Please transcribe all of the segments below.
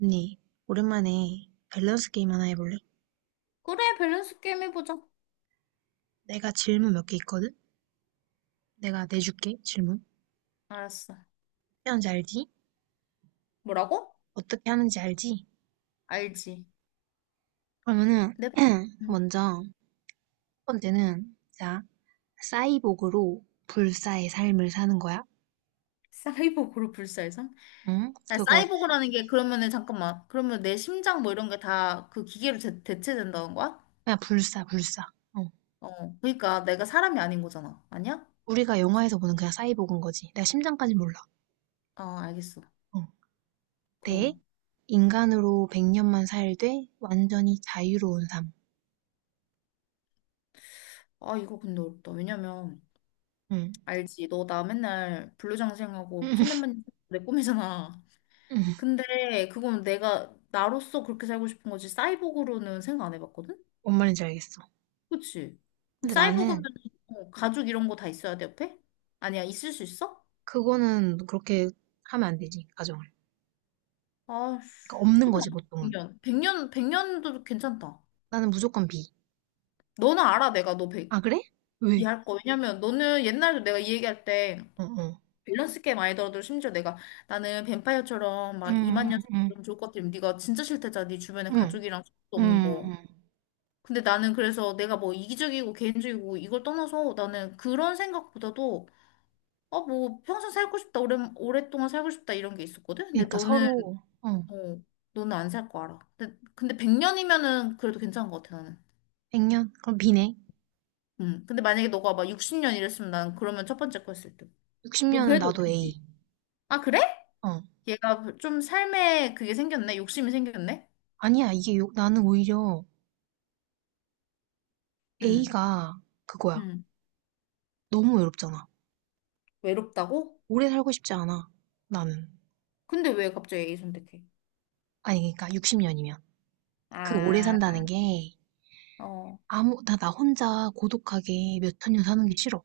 언니, 오랜만에 밸런스 게임 하나 해볼래? 그래, 밸런스 게임 해보자. 내가 질문 몇 개 있거든? 내가 내줄게, 질문. 어떻게 알았어. 하는지 알지? 뭐라고? 어떻게 하는지 알지? 알지. 그러면은, 내 방- 음, 먼저, 첫 번째는, 자, 사이보그로 불사의 삶을 사는 거야. 사이보그로 불사의성? 응? 아, 사이보그라는 게 그러면은 잠깐만. 그러면 내 심장 뭐 이런 게 다 그 기계로 대체된다는 거야? 그냥 불사, 불사. 어. 어. 그러니까 내가 사람이 아닌 거잖아. 아니야? 우리가 영화에서 보는 그냥 사이보그인 거지. 내가 심장까지 몰라. 아, 알겠어. 어. 대, 그리고 인간으로 100년만 살되 완전히 자유로운 삶. 아, 이거 근데 어렵다. 왜냐면 응. 알지. 너 나 맨날 불로장생하고 천년만년 내 꿈이잖아. 근데 그건 내가 나로서 그렇게 살고 싶은 거지. 사이보그로는 생각 안 해봤거든? 뭔 말인지 알겠어. 그치? 그럼 근데 사이보그면 나는 어, 가죽 이런 거 다 있어야 돼, 옆에? 아니야, 있을 수 있어? 그거는 그렇게 하면 안 되지, 가정을. 아, 그러니까 없는 그럼 나 거지, 보통은. 100년. 100년, 100년도 괜찮다. 나는 무조건 B. 너는 알아, 내가 너 100, 아, 그래? 왜? 이해할 거. 왜냐면 너는 옛날에 내가 이 얘기할 때 어, 어. 밸런스 게임 많이 들어도 심지어 내가 나는 뱀파이어처럼 막 음, 2만 음, 년 음, 사는 좋을 것 같으면 네가 진짜 싫대잖아. 네 주변에 음, 가족이랑 친구도 음. 없는 거. 음. 근데 나는 그래서 내가 뭐 이기적이고 개인적이고 이걸 떠나서 나는 그런 생각보다도 어, 뭐, 평생 살고 싶다, 오래, 오랫동안 살고 싶다, 이런 게 있었거든? 근데 그러니까 너는, 서로, 어, 너는 안 살 거 알아. 근데 100년이면은 그래도 괜찮은 것 같아, 나는. 100년? 그럼 B네. 음. 근데 만약에 너가 막 60년 이랬으면 난 그러면 첫 번째 거 했을 때. 넌 60년은 그래도 나도 어디지? A. 아, 그래? 어. 얘가 좀 삶에 그게 생겼네? 욕심이 생겼네? 아니야, 나는 오히려 응, A가 그거야. 응. 너무 외롭잖아. 외롭다고? 오래 살고 싶지 않아, 나는. 근데 왜 갑자기 A 선택해? 아니, 그러니까 60년이면. 그 오래 아, 산다는 게 어, 나 혼자 고독하게 몇 천년 사는 게 싫어.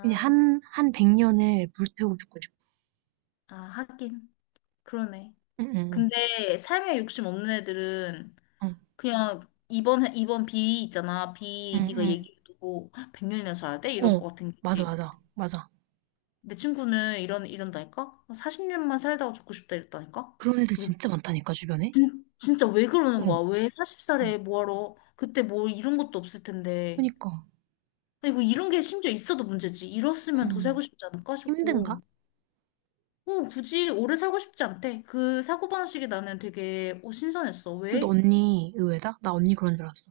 그냥 한 100년을 물태우고 죽고 싶어. 아, 하긴. 그러네. 응응응. 근데 삶에 욕심 없는 애들은 응, 그냥 이번 비 있잖아. 비 네가 응, 얘기해도 100년이나 살아야 돼? 응. 이럴 어, 것 같은 맞아, 게. 맞아, 맞아. 내 친구는 이런 이런다니까? 40년만 살다가 죽고 싶다 이랬다니까? 그런 애들 왜- 진짜 많다니까, 주변에? 진짜 왜 그러는 응, 거야? 왜 응, 40살에 뭐하러 그때 뭐 이런 것도 없을 텐데. 그니까. 아니 뭐 이런 게 심지어 있어도 문제지. 이렇으면 더 응, 살고 싶지 않을까 힘든가? 싶고. 어, 굳이 오래 살고 싶지 않대. 그 사고방식이 나는 되게 어, 신선했어. 근데 왜? 언니 의외다? 나 언니 그런 줄 알았어.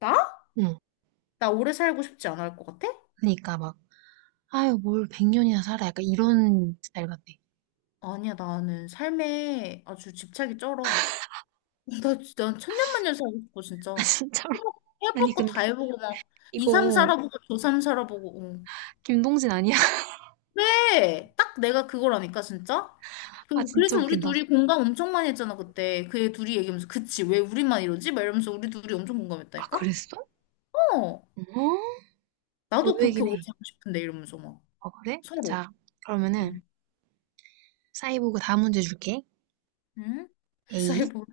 나? 응. 나 오래 살고 싶지 않을 것 같아? 그니까 막, 아유, 뭘 100년이나 살아. 약간 이런 스타일 같아. 아니야, 나는 삶에 아주 집착이 쩔어. 나 진짜 난 천년만년 살고 싶어, 진짜. 아, 진짜로. 해볼, 아니, 해볼 거 근데 다 해보고 막, 이 이거 삼 살아보고, 저삼 살아보고. 응. 김동진 아니야? 왜? 딱 내가 그거라니까, 진짜? 아, 그- 진짜 그래서 우리 웃긴다. 둘이 공감 엄청 많이 했잖아, 그때. 그 애 둘이 얘기하면서, 그치, 왜 우리만 이러지? 막 이러면서 우리 둘이 엄청 아, 공감했다니까? 그랬어? 어, 어? 나도 그렇게 의외긴 오래 해. 살고 싶은데, 이러면서 막, 어, 그래? 서로. 자, 그러면은, 응? 사이보그 다음 문제 줄게. 응? A. 사이버,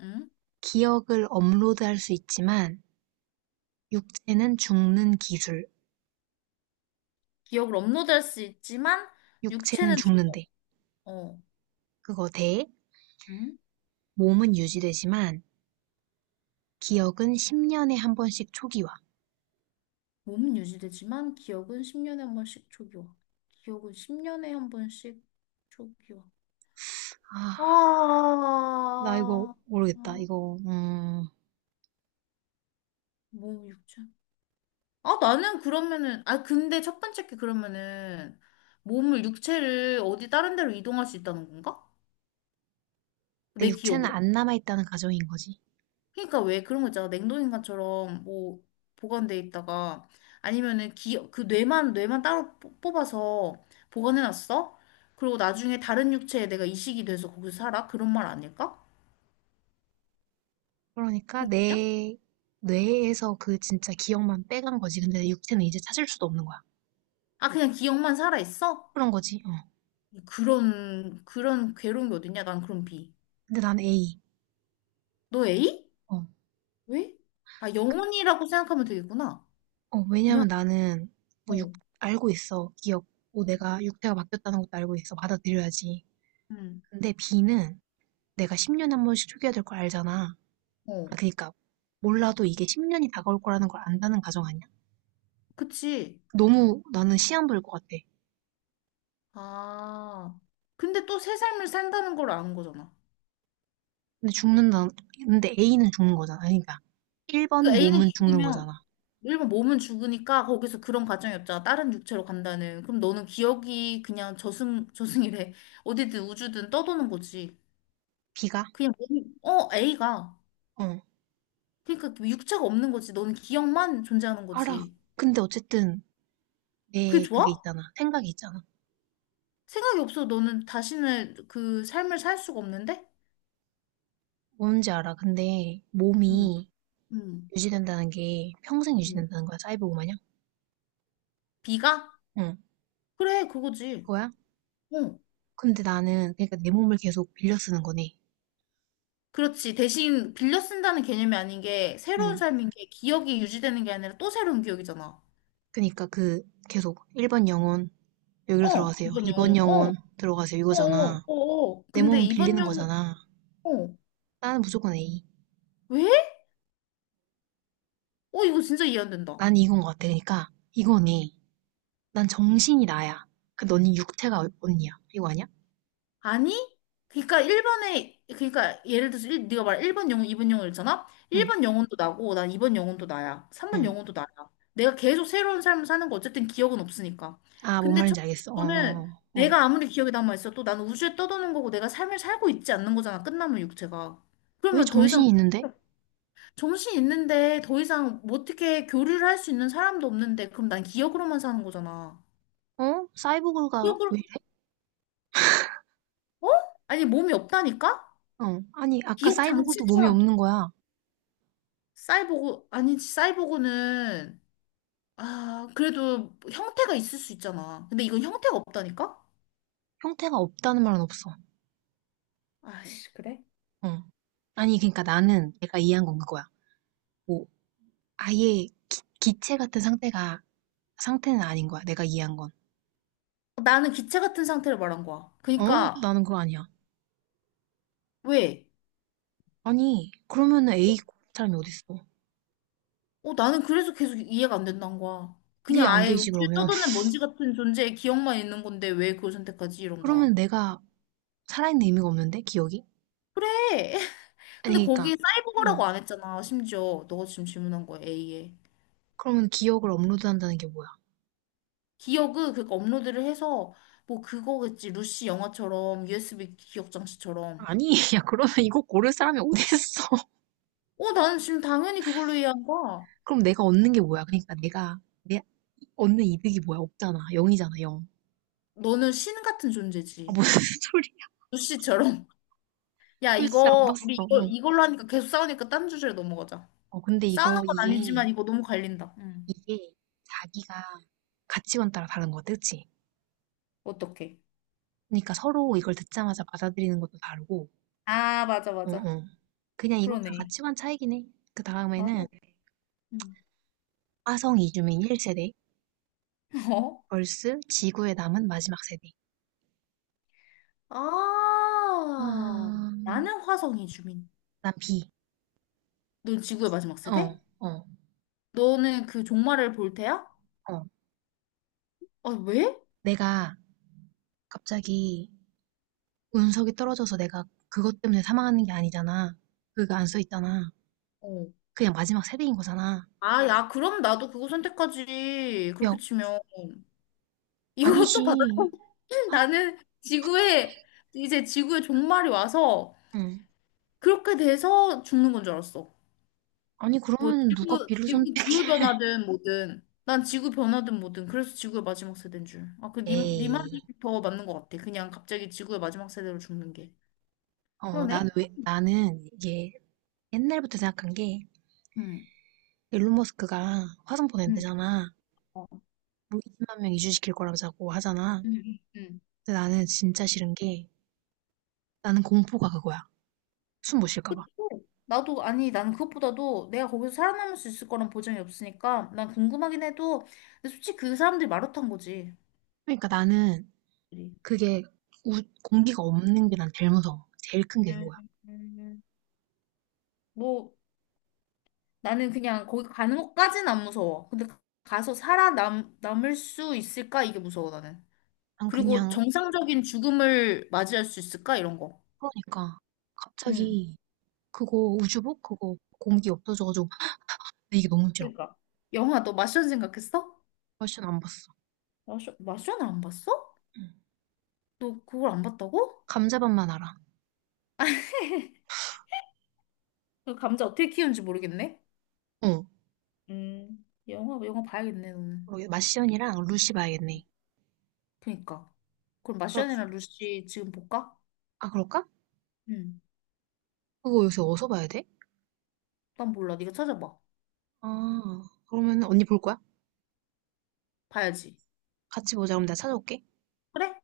응? 기억을 업로드할 수 있지만 육체는 죽는 기술, 기억을 업로드할 수 있지만, 육체는 육체는 죽어. 죽는데 어. 그거 대 응? 몸은 유지되지만 기억은 10년에 한 번씩 초기화. 몸은 유지되지만 기억은 10년에 한 번씩 초기화 기억은 10년에 한 번씩 초기 와. 아, 나 이거 아, 모르겠다. 아, 이거 몸 육체. 아, 나는 그러면은, 아, 근데 첫 번째 게 그러면은 몸을 육체를 어디 다른 데로 이동할 수 있다는 건가? 내 내 육체는 기억으로? 안 남아 있다는 가정인 거지. 그러니까 왜 그런 거 있잖아. 냉동인간처럼 뭐 보관돼 있다가 아니면은 기, 그 뇌만 따로 뽑아서 보관해놨어. 그리고 나중에 다른 육체에 내가 이식이 돼서 거기서 살아? 그런 말 아닐까? 그러니까 그런 거냐? 내 뇌에서 그 진짜 기억만 빼간 거지. 근데 내 육체는 이제 찾을 수도 없는 거야. 아 그냥 기억만 살아 있어? 그런 거지. 어. 그런 괴로운 게 어딨냐? 난 그런 비. 근데 난 A. 너 A? 어. 왜? 아 영혼이라고 생각하면 되겠구나. 어, 그냥 왜냐면 나는 뭐 육, 어, 알고 있어. 기억. 뭐 내가 육태가 바뀌었다는 것도 알고 있어. 받아들여야지. 음, 근데 비는 내가 10년에 한 번씩 초기화 될걸 알잖아. 아, 어, 그니까 몰라도 이게 10년이 다가올 거라는 걸 안다는 가정 아니야? 그치. 너무 나는 시한부일 것 같아. 아 근데 또 새 삶을 산다는 걸 아는 거잖아. 근데 죽는다. 근데 A는 죽는 거잖아. 그러니까 그 1번 A는 몸은 죽는 죽으면 거잖아. 일본 몸은 죽으니까 거기서 그런 가정이 없잖아. 다른 육체로 간다는. 그럼 너는 기억이 그냥 저승이래. 어디든 우주든 떠도는 거지. B가? 그냥 몸이 어 A가 어, 그러니까 육체가 없는 거지. 너는 기억만 존재하는 알아. 거지. 근데 어쨌든 내 그게 좋아? 그게 있잖아. 생각이 있잖아. 생각이 없어. 너는 다시는 그 삶을 살 수가 없는데? 뭔지 알아. 근데 응 몸이 응 유지된다는 게 평생 응 유지된다는 거야, 사이보그 마냥? B가? 응, 그래, 그거지. 그거야? 어. 근데 나는, 그러니까 내 몸을 계속 빌려 쓰는 거네. 그렇지. 대신 빌려 쓴다는 개념이 아닌 게 새로운 응. 삶인 게 기억이 유지되는 게 아니라 또 새로운 기억이잖아. 그러니까 그, 계속 1번 영혼, 여기로 어, 들어가세요. 이번 2번 영혼. 영혼, 어, 들어가세요. 어, 어, 이거잖아. 어. 어. 내 근데 몸은 이번 빌리는 영혼, 거잖아. 어, 나는 무조건 A. 왜? 어, 이거 진짜 이해 안 된다. 난 이건 것 같아. 그러니까, 이거네. 난 정신이 나야. 그 너는 육태가 언니야. 이거 아니야? 아니? 그러니까 1번에, 그러니까 예를 들어서 일, 네가 말한 1번 영혼, 2번 영혼 있잖아? 응, 1번 영혼도 나고, 난 2번 영혼도 나야. 3번 응. 영혼도 나야. 내가 계속 새로운 삶을 사는 거 어쨌든 기억은 없으니까. 아, 뭔 근데 첫 말인지 번째 알겠어. 어, 거는 어, 어. 어. 내가 아무리 기억이 남아있어도 나는 우주에 떠도는 거고 내가 삶을 살고 있지 않는 거잖아. 끝나면 육체가. 왜 그러면 더 이상 정신이 있는데? 정신 있는데 더 이상 뭐 어떻게 교류를 할 수 있는 사람도 없는데 그럼 난 기억으로만 사는 거잖아. 어? 사이보그가 기억으로 왜 이래? 어? 아니 몸이 없다니까? 아니, 아까 기억 사이보그도 몸이 장치처럼 없는 거야. 사이보고 아니지 사이보고는 아 그래도 형태가 있을 수 있잖아. 근데 이건 형태가 없다니까? 형태가 없다는 말은 없어. 아씨 그래? 어. 아니, 그러니까 나는 내가 이해한 건 그거야. 뭐, 아예 기, 체 같은 상태가, 상태는 아닌 거야. 내가 이해한 건. 나는 기체 같은 상태를 말한 거야. 어? 그러니까 나는 그거 아니야. 왜? 아니, 그러면은 A 사람이 어딨어? 어 나는 그래서 계속 이해가 안 된다는 거야. 이게 그냥 안 아예 되지, 우주에 그러면. 떠도는 먼지 같은 존재의 기억만 있는 건데 왜 그걸 선택하지 이런 그러면 거야. 내가 살아있는 의미가 없는데? 기억이? 그래. 근데 아니, 그러니까, 거기 어. 사이버거라고 안 했잖아. 심지어 너가 지금 질문한 거야 A에. 그러면 기억을 업로드한다는 게 뭐야? 기억은 그니까 업로드를 해서 뭐 그거겠지. 루시 영화처럼 USB 기억 장치처럼. 아니, 야, 그러면 이거 고를 사람이 어딨어? 어, 나는 지금 당연히 그걸로 이해한 거야. 그럼 내가 얻는 게 뭐야? 그러니까 얻는 이득이 뭐야? 없잖아. 0이잖아, 0. 너는 신 같은 아, 존재지. 무슨 소리야. 루시처럼. 야, 루시 안 이거 봤어. 우리 이걸 응. 이걸로 하니까 계속 싸우니까 딴 주제로 넘어가자. 어, 근데 싸우는 건 아니지만 이거 너무 갈린다. 응. 이게 자기가 가치관 따라 다른 거 같아, 그치? 어떡해. 그러니까 서로 이걸 듣자마자 받아들이는 것도 다르고, 아, 맞아, 응, 맞아. 응. 그냥 이건 다 그러네. 가치관 차이긴 해. 그 맞아. 다음에는 응. 화성 이주민 1세대, 어? 벌스 지구에 남은 마지막 세대. 아, 아, 나는 화성이 주민. 난 B. 넌 지구의 마지막 세대? 어, 어, 너는 그 종말을 볼 테야? 어. 아, 왜? 내가 갑자기 운석이 떨어져서 내가 그것 때문에 사망하는 게 아니잖아. 그거 안 써 있잖아. 어. 그냥 마지막 세대인 거잖아. 아, 야, 그럼 나도 그거 선택하지. 야, 그렇게 치면. 아니지. 이것도 받아. 아, 나는 지구에, 이제 지구의 종말이 와서 응. 그렇게 돼서 죽는 건 줄 알았어. 아니, 뭐, 그러면 누가 지구, B를 지구 선택해? 기후변화든 뭐든. 난 지구 변화든 뭐든. 그래서 지구의 마지막 세대인 줄. 아, 니 에이, 말이 더 맞는 것 같아. 그냥 갑자기 지구의 마지막 세대로 죽는 게. 그러네? 나는 이게 옛날부터 생각한 게, 응. 일론 머스크가 화성 응. 보낸대잖아. 어. 뭐 20만 명 이주시킬 거라고 자꾸 하잖아. 응. 응. 응. 근데 나는 진짜 싫은 게, 나는 공포가 그거야. 숨 못 쉴까 봐. 그쵸? 나도 아니 나는 그것보다도 내가 거기서 살아남을 수 있을 거란 보장이 없으니까 난 궁금하긴 해도 근데 솔직히 그 사람들이 마루탄 거지. 그러니까 나는 그게 공기가 없는 게 난 제일 무서워. 제일 큰 게 음, 그거야. 음. 뭐 나는 그냥 거기 가는 것까진 안 무서워. 근데 가서 살아남 남을 수 있을까 이게 무서워 나는. 난 그리고 그냥, 정상적인 죽음을 맞이할 수 있을까 이런 거. 그러니까, 응. 갑자기 그거 우주복? 그거 공기 없어져가지고, 나 이게 너무 싫어. 그러니까. 영화 너 마션 생각했어? 훨씬 안 봤어. 마션을 안 봤어? 응. 너 그걸 안 봤다고? 감자밥만 알아. 그 감자 어떻게 키우는지 모르겠네. 어. 영화 봐야겠네, 너는. 그러게 마시연이랑 루시 봐야겠네. 그니까. 그럼 어, 마션이랑 루시 지금 볼까? 아, 그럴까? 응. 그거 요새 어디서 봐야 돼? 난 몰라. 네가 찾아봐. 아, 그러면 언니 볼 거야? 봐야지. 같이 보자. 그럼 내가 찾아올게. 그래?